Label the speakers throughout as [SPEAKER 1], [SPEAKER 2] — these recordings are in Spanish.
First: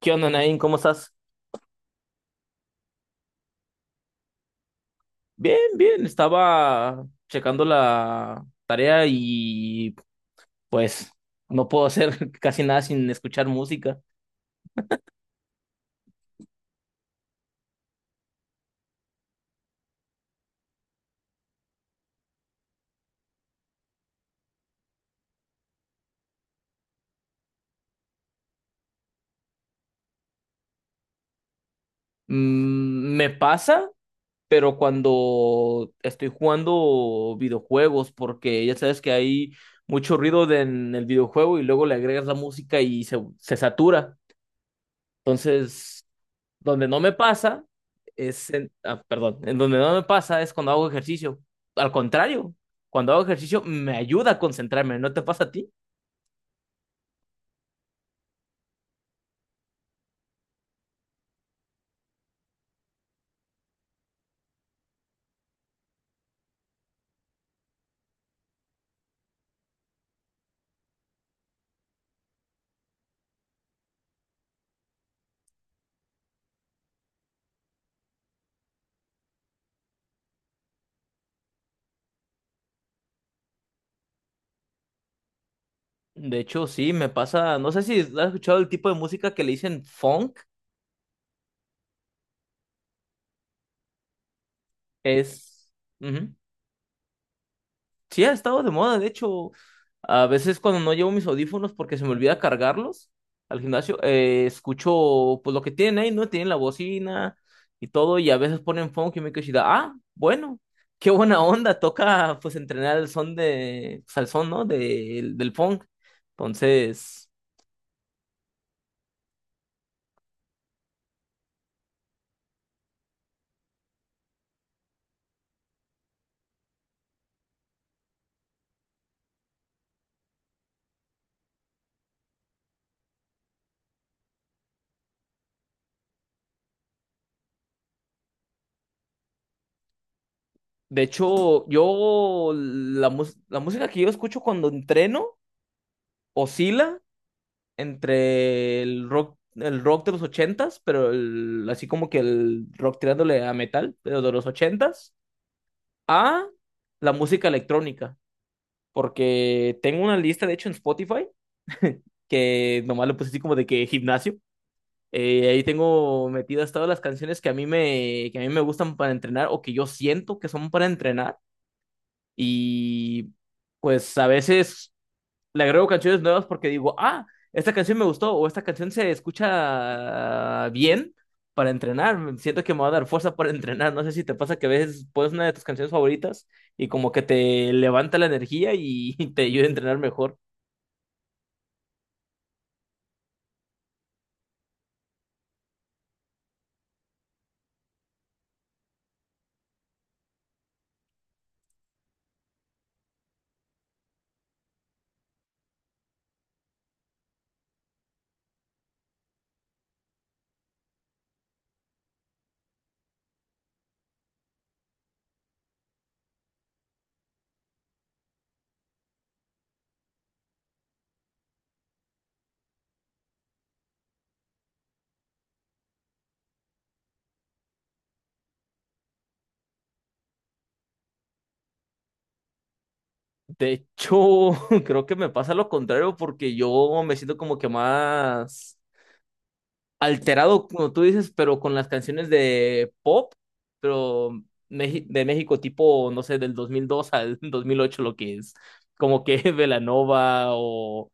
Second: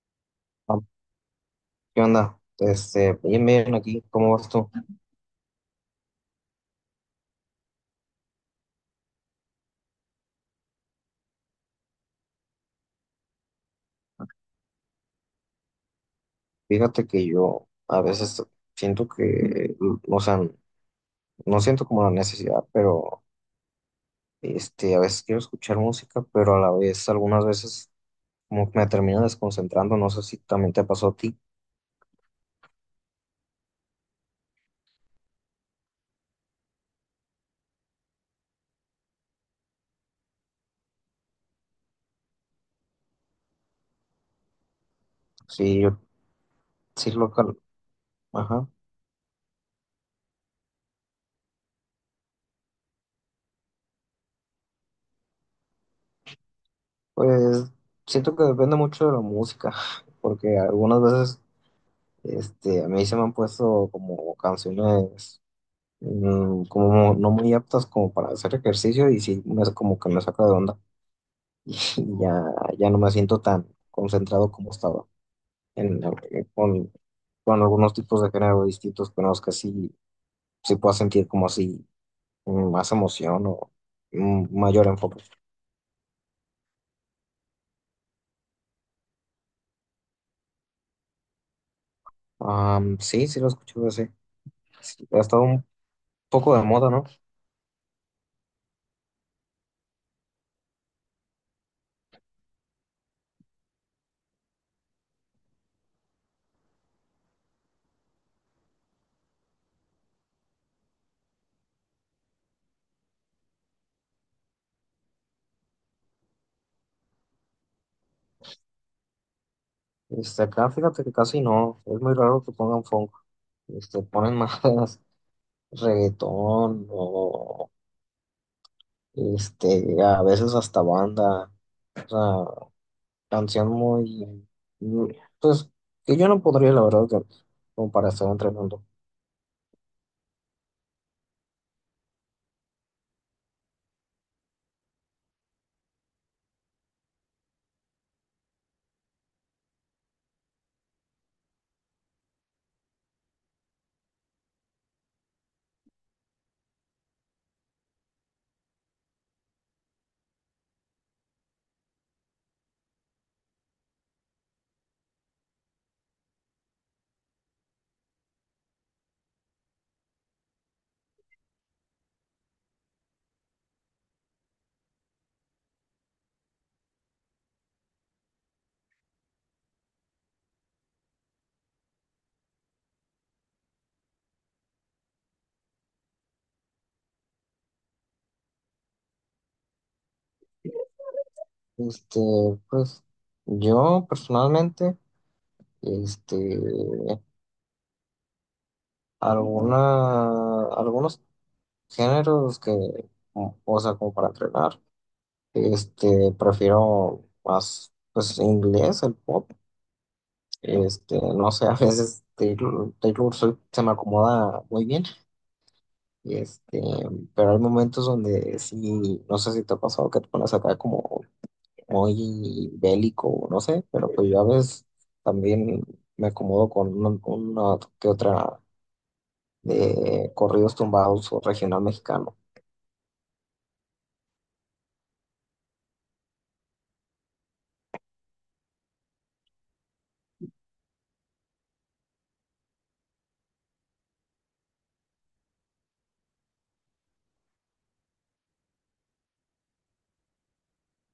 [SPEAKER 1] ¿Qué onda, Nain? ¿Cómo
[SPEAKER 2] Ah,
[SPEAKER 1] estás?
[SPEAKER 2] ¿Qué onda? Bien, bien aquí, ¿cómo vas tú?
[SPEAKER 1] Bien, bien. Estaba checando la tarea y pues no puedo hacer casi nada sin escuchar música.
[SPEAKER 2] Fíjate que yo a veces siento que, o sea, no siento como la necesidad, pero a veces quiero escuchar música, pero a la vez, algunas veces como que me termino desconcentrando, no sé si también te pasó a ti.
[SPEAKER 1] Mm, me pasa, pero cuando estoy jugando videojuegos, porque ya sabes que hay mucho ruido en el videojuego y luego le agregas la música y se satura.
[SPEAKER 2] Sí, yo,
[SPEAKER 1] Entonces, donde no me
[SPEAKER 2] sí, local,
[SPEAKER 1] pasa es
[SPEAKER 2] ajá.
[SPEAKER 1] en, perdón, en donde no me pasa es cuando hago ejercicio. Al contrario, cuando hago ejercicio me ayuda a concentrarme, ¿no te pasa a ti?
[SPEAKER 2] Pues siento que depende mucho de la música, porque algunas veces, a mí se me han puesto como canciones. Como no muy aptas como para hacer ejercicio y sí, como que me saca de onda y ya, ya no me siento tan concentrado como estaba en, eh, con, con algunos tipos de género distintos, pero es que sí, sí puedo sentir como así más emoción o mayor enfoque.
[SPEAKER 1] De hecho, sí, me pasa, no sé si has escuchado el tipo de música que le dicen funk,
[SPEAKER 2] Sí, sí lo escucho ese. Sí, ha estado un
[SPEAKER 1] es... Ujú.
[SPEAKER 2] poco de moda, ¿no?
[SPEAKER 1] Sí ha estado de moda. De hecho, a veces cuando no llevo mis audífonos porque se me olvida cargarlos al gimnasio, escucho pues lo que tienen ahí, ¿no? Tienen la bocina y todo, y a veces ponen funk y me quedo así de, ah, bueno, qué buena onda, toca pues entrenar el son de, pues, al son, ¿no? Del funk. Entonces,
[SPEAKER 2] Acá fíjate que casi no, es muy raro que pongan funk, ponen más reggaetón o. Este, a veces hasta banda, o sea, canción pues, que yo no podría, la verdad, que- como para estar entrenando.
[SPEAKER 1] de hecho, la música que yo escucho cuando entreno oscila entre el rock de los ochentas, pero así como que el rock tirándole a metal, pero de los ochentas, a la música electrónica. Porque tengo una lista, de hecho, en Spotify, que nomás le puse así como de que gimnasio. Ahí tengo metidas todas las canciones que que a mí me gustan para entrenar o que yo siento que son para entrenar. Y pues a veces le agrego canciones nuevas porque digo, ah, esta canción me gustó o esta canción se escucha bien para entrenar. Siento que me va a dar fuerza para entrenar. No sé si te pasa que a veces pones una de tus canciones favoritas y como que te levanta la energía y te ayuda a entrenar mejor.
[SPEAKER 2] Este, pues, yo personalmente, este, algunos géneros como para entrenar, prefiero más, pues, inglés, el pop, no sé, a veces Taylor Swift se me acomoda muy bien. Y pero hay momentos donde sí, no sé si te ha pasado que te pones acá como muy bélico, no sé, pero pues yo a veces también me acomodo con una que otra de corridos tumbados o regional mexicano.
[SPEAKER 1] De hecho, creo que me pasa lo contrario porque yo me siento como que más alterado, como tú dices, pero con las canciones de pop, pero de México tipo, no sé, del 2002 al 2008 lo que es, como que Belanova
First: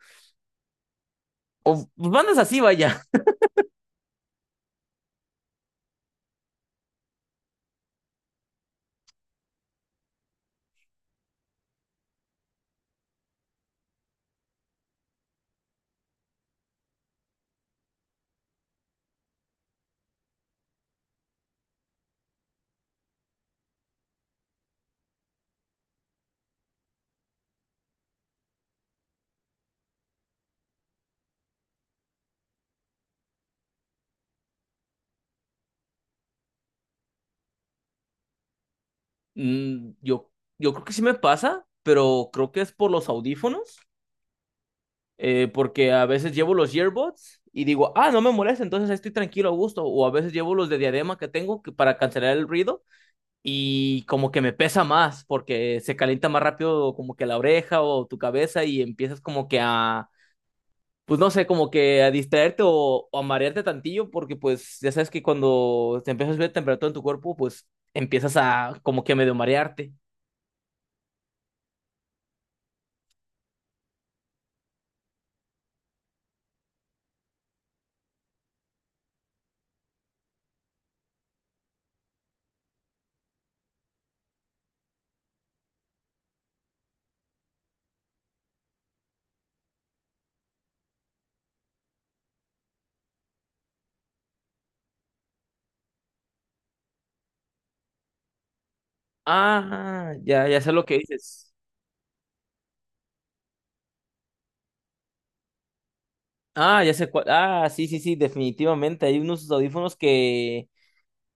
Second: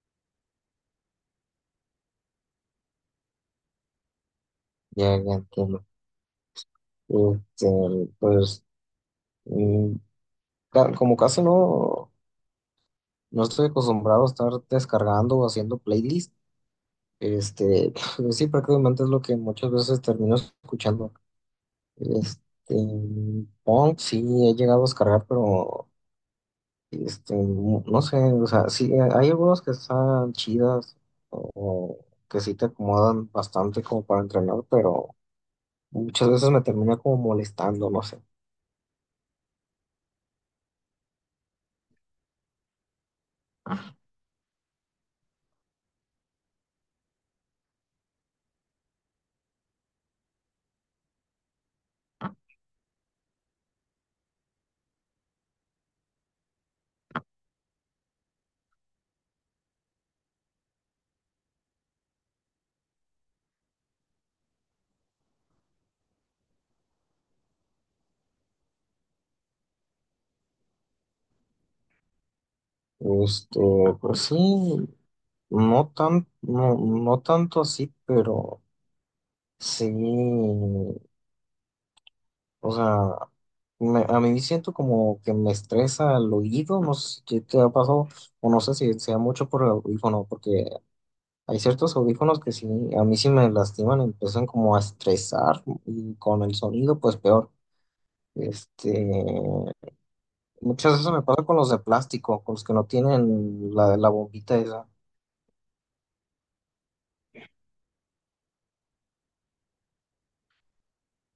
[SPEAKER 1] o bandas así, vaya.
[SPEAKER 2] Ya, ya entiendo. Este, pues mm, Como casi no, no estoy acostumbrado a estar descargando o haciendo playlist, pues sí, prácticamente es lo que muchas veces termino escuchando. Este, Pong sí he llegado a descargar, pero no sé, o sea, sí, hay algunos que están chidas o que sí te acomodan bastante como para entrenar, pero muchas veces me termina como molestando, no sé.
[SPEAKER 1] Mm, yo, yo creo que sí me pasa, pero creo que es por los audífonos, porque a veces llevo los earbuds y digo, ah, no me molesta, entonces ahí estoy tranquilo, a gusto, o a veces llevo los de diadema que tengo que, para cancelar el ruido y como que me pesa más porque se calienta más rápido como que la oreja o tu cabeza y empiezas como que a, pues no sé, como que a distraerte o a marearte tantillo porque pues ya sabes que cuando te empiezas a subir la temperatura en tu cuerpo, pues empiezas a como que medio marearte.
[SPEAKER 2] Este, pues sí, no tanto así, pero sí. O sea, a mí siento como que me estresa el oído, no sé si qué te ha pasado, o no sé si sea mucho por el audífono, porque hay ciertos audífonos que sí, a mí sí me lastiman, empiezan como a estresar y con el sonido pues peor. Este,
[SPEAKER 1] Ah, ya, ya sé lo que
[SPEAKER 2] Muchas veces me pasa
[SPEAKER 1] dices.
[SPEAKER 2] con los de plástico, con los que no tienen la bombita esa.
[SPEAKER 1] Ah, ya sé cuál. Ah, sí, sí, sí, definitivamente. Hay unos audífonos que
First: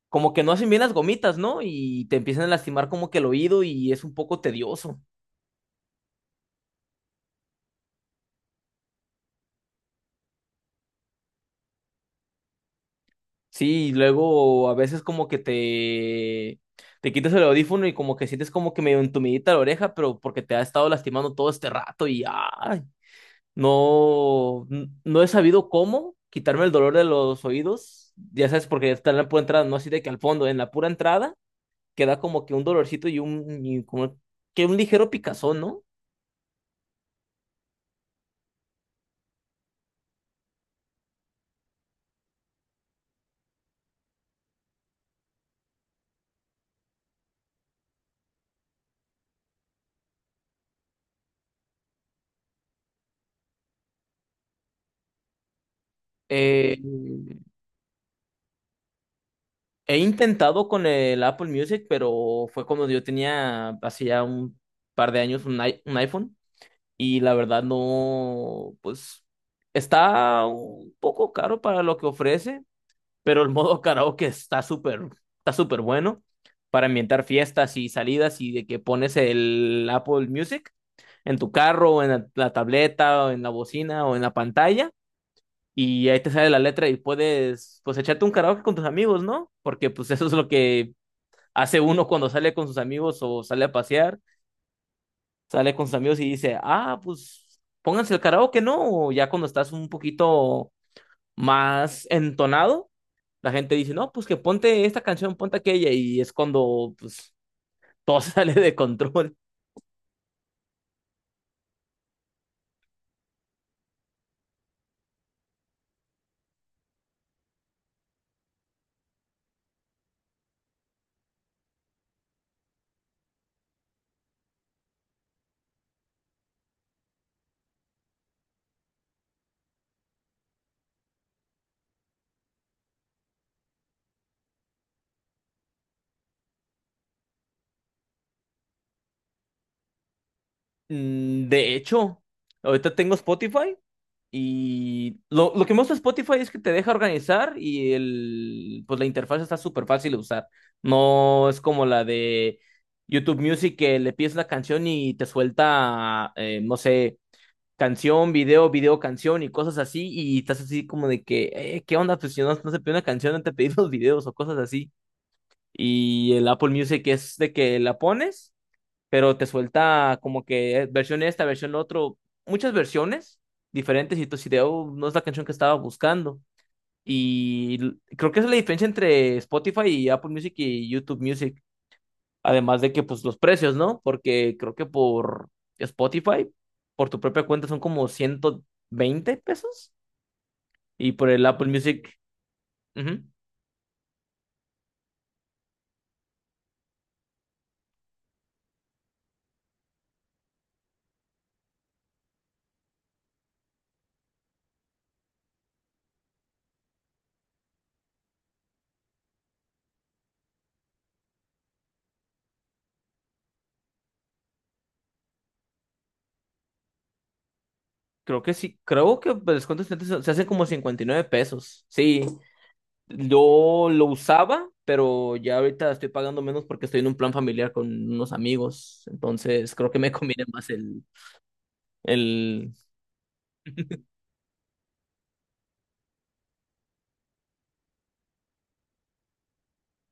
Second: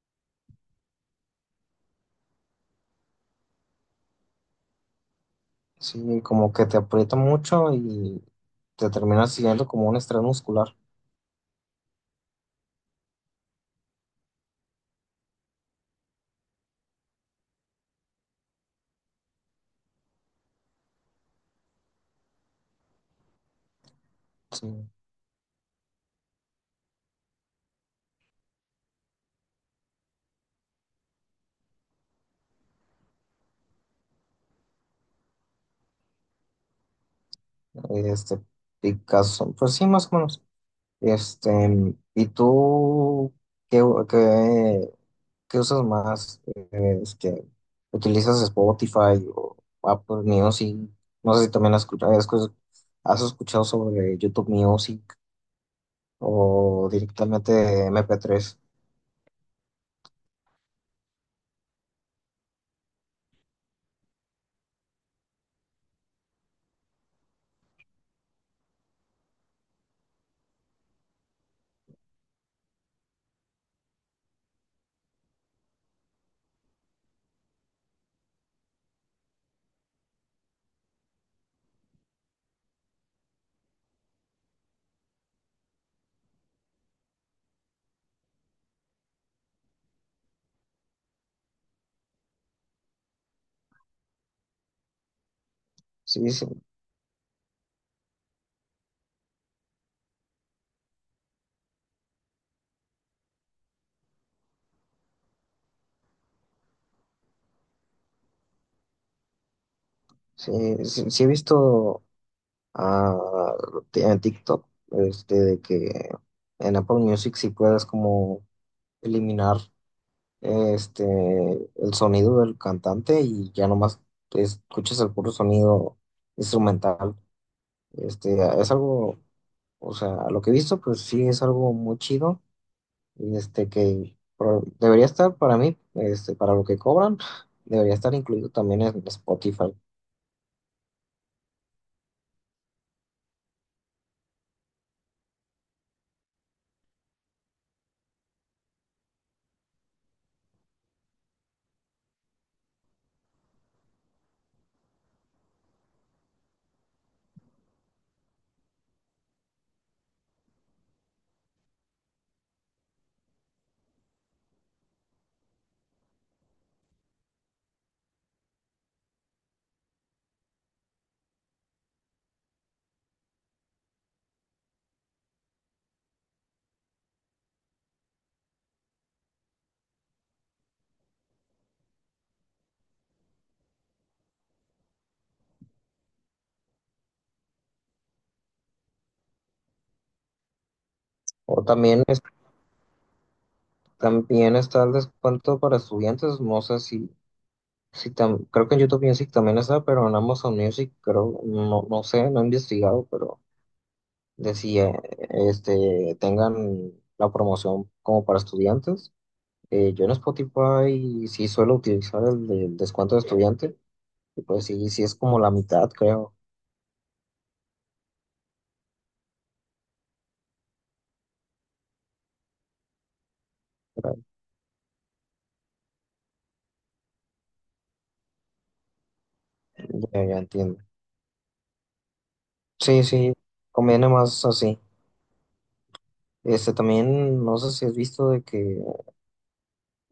[SPEAKER 1] como que no hacen bien las gomitas, ¿no? Y te empiezan a lastimar como que el oído y es un poco tedioso.
[SPEAKER 2] Sí, como que te aprieta mucho y te terminas siguiendo como un estrés muscular.
[SPEAKER 1] Sí, y luego a veces como que te quitas el audífono y como que sientes como que medio entumidita la oreja, pero porque te ha estado lastimando todo este rato y ay,
[SPEAKER 2] Sí,
[SPEAKER 1] no, no he sabido cómo quitarme el dolor de los oídos. Ya sabes, porque está en la pura entrada, no así de que al fondo, en la pura entrada queda como que un dolorcito y como que un ligero picazón, ¿no?
[SPEAKER 2] este, picazón, pues sí, más o menos. Este, ¿Y tú qué, qué, qué usas más? ¿Utilizas Spotify o Apple Music? No sé si también has escuchado sobre YouTube Music
[SPEAKER 1] Eh,
[SPEAKER 2] o directamente MP3.
[SPEAKER 1] he intentado con el Apple Music, pero fue cuando yo tenía hace ya un par de años un iPhone. Y la verdad no, pues está un poco caro para lo que ofrece, pero el modo karaoke está súper bueno para ambientar fiestas y salidas y de que pones el Apple Music en tu carro, o en la tableta, o en la bocina, o en la pantalla, y ahí te sale la letra y puedes, pues echarte un karaoke con tus amigos, ¿no? Porque pues eso es lo que hace uno cuando sale con sus amigos o sale a pasear sale con sus amigos y
[SPEAKER 2] Sí, sí,
[SPEAKER 1] dice, ah, pues pónganse el karaoke, ¿no? O ya cuando estás un poquito más entonado, la gente dice, no, pues que ponte esta canción, ponte aquella, y es cuando pues todo sale de control.
[SPEAKER 2] sí, sí, sí he visto. ah, en TikTok de que en Apple Music sí puedes como eliminar este, el sonido del cantante y ya nomás escuchas el puro sonido instrumental. Este, es algo, o sea, a lo que he visto, pues sí es algo muy chido, y debería estar para mí, para lo que cobran, debería estar incluido también en Spotify.
[SPEAKER 1] Mm, de hecho, ahorita tengo Spotify y lo que me gusta de Spotify es que te deja organizar y el, pues la interfaz está súper fácil de usar. No es como la de YouTube Music que le pides una canción y te suelta, no sé, canción, video, video, canción y cosas así, y estás así como de que, ¿qué onda? Pues si no, no se pide una canción, no te pedí los videos o cosas así. Y el Apple Music es de que la pones, pero te suelta como que versión esta, versión otro, muchas versiones diferentes y tú si de, "Oh, no es la canción que estaba buscando. Y creo que esa es la diferencia entre Spotify y Apple Music y YouTube Music. Además de que, pues, los precios, ¿no? Porque creo que por Spotify, por tu propia cuenta, son como 120 pesos. Y por el
[SPEAKER 2] O
[SPEAKER 1] Apple
[SPEAKER 2] también,
[SPEAKER 1] Music, ujú,
[SPEAKER 2] también está el descuento para estudiantes, no sé si, si tam- creo que en YouTube Music también está, pero en Amazon Music creo, no, no sé, no he investigado, pero de si tengan la promoción como para estudiantes. Yo en Spotify sí suelo utilizar el descuento de estudiante, y pues sí, sí es como la mitad, creo.
[SPEAKER 1] creo que sí. Creo que el descuento estudiantes se hace como 59 pesos. Sí, yo lo usaba, pero ya ahorita estoy pagando menos porque estoy en un plan familiar con unos amigos. Entonces, creo que me
[SPEAKER 2] Ya, ya
[SPEAKER 1] conviene más
[SPEAKER 2] entiendo.
[SPEAKER 1] el,
[SPEAKER 2] Sí, sí, conviene más así. También, no sé si has visto de que,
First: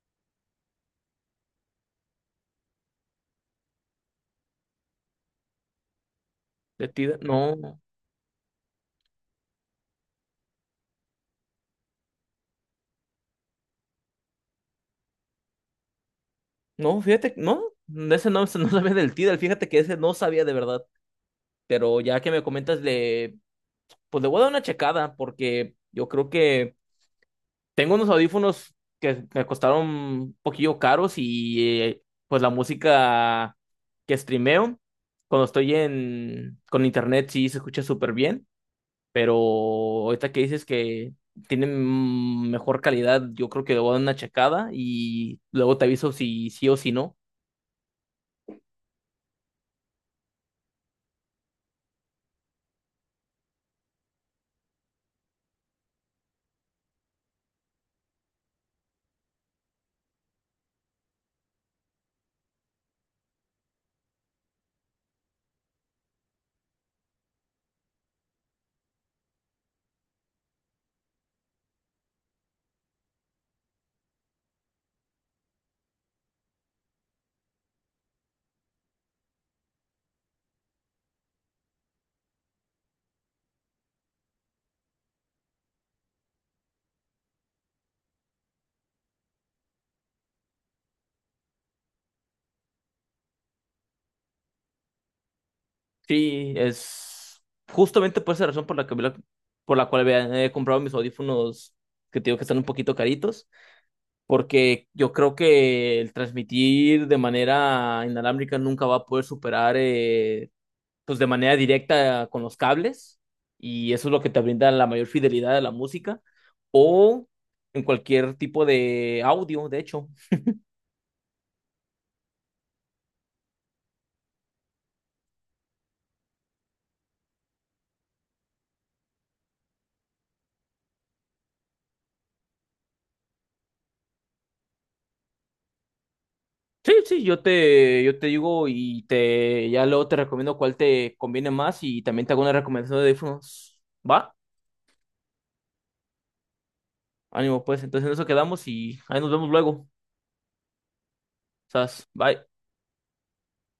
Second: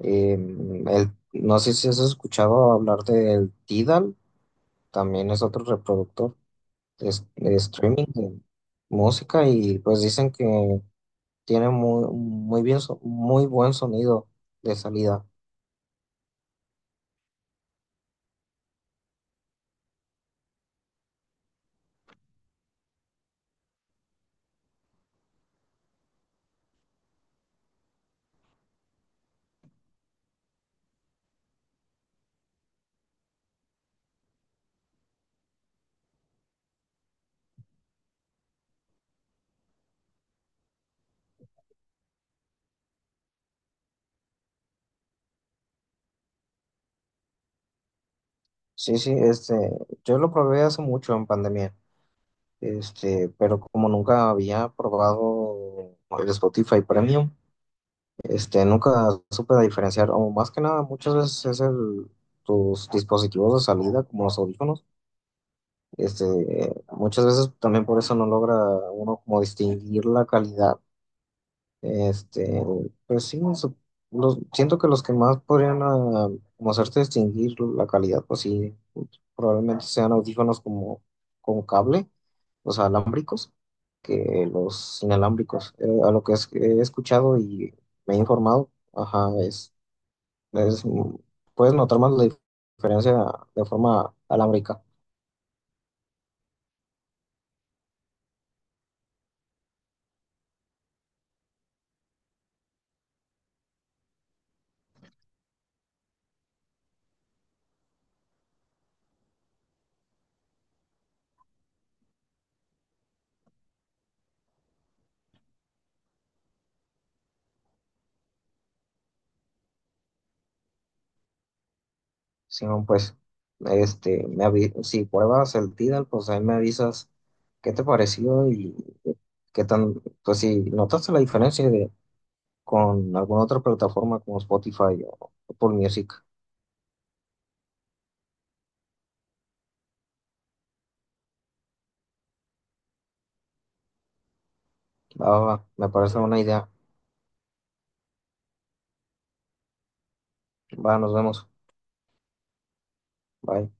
[SPEAKER 2] no sé si has escuchado hablar del Tidal, también es otro reproductor
[SPEAKER 1] de Tidal,
[SPEAKER 2] de
[SPEAKER 1] no,
[SPEAKER 2] streaming de música y pues dicen que tiene muy bien, muy buen sonido de salida.
[SPEAKER 1] no, fíjate, no, ese no, ese no sabía del Tidal, fíjate que ese no sabía de verdad. Pero ya que me comentas, le, pues le voy a dar una checada porque yo creo que tengo unos audífonos que me costaron un poquillo caros y pues la música que streameo cuando estoy en con internet sí se escucha súper bien, pero ahorita que dices que tienen mm, mejor calidad, yo creo que le voy a dar una checada y luego te aviso si sí o si no.
[SPEAKER 2] Sí, sí, yo lo probé hace mucho en pandemia, pero como nunca había probado el Spotify Premium, nunca supe diferenciar, o más que nada, muchas veces es tus dispositivos de salida, como los audífonos, este, muchas veces también por eso no logra uno como distinguir la calidad. Este, pues sí, siento que los que más podrían como hacerte distinguir la calidad, pues sí, probablemente sean audífonos como con cable, los alámbricos, que los inalámbricos. A lo que es- He escuchado y me he informado, ajá, es- puedes notar más la diferencia de forma alámbrica.
[SPEAKER 1] Sí, es justamente por esa razón por la que, por la cual he comprado mis audífonos que te digo que están un poquito caritos, porque yo creo que el transmitir de manera inalámbrica nunca va a poder superar, pues de manera directa con los cables, y eso es lo que te brinda la mayor fidelidad a la música, o en cualquier tipo de audio, de hecho.
[SPEAKER 2] Simón, pues, si pruebas el Tidal, pues ahí me avisas qué te pareció y qué tan, pues si notaste la diferencia de con alguna otra plataforma como Spotify o Apple Music.
[SPEAKER 1] Sí, sí, yo te digo y te, ya luego te recomiendo cuál te conviene más y también te hago una recomendación de audífonos. ¿Va?
[SPEAKER 2] Va, va, va, me parece una idea.
[SPEAKER 1] Ánimo, pues. Entonces en eso quedamos y ahí nos vemos luego.
[SPEAKER 2] Va, nos vemos.
[SPEAKER 1] Sas, bye.
[SPEAKER 2] Bye.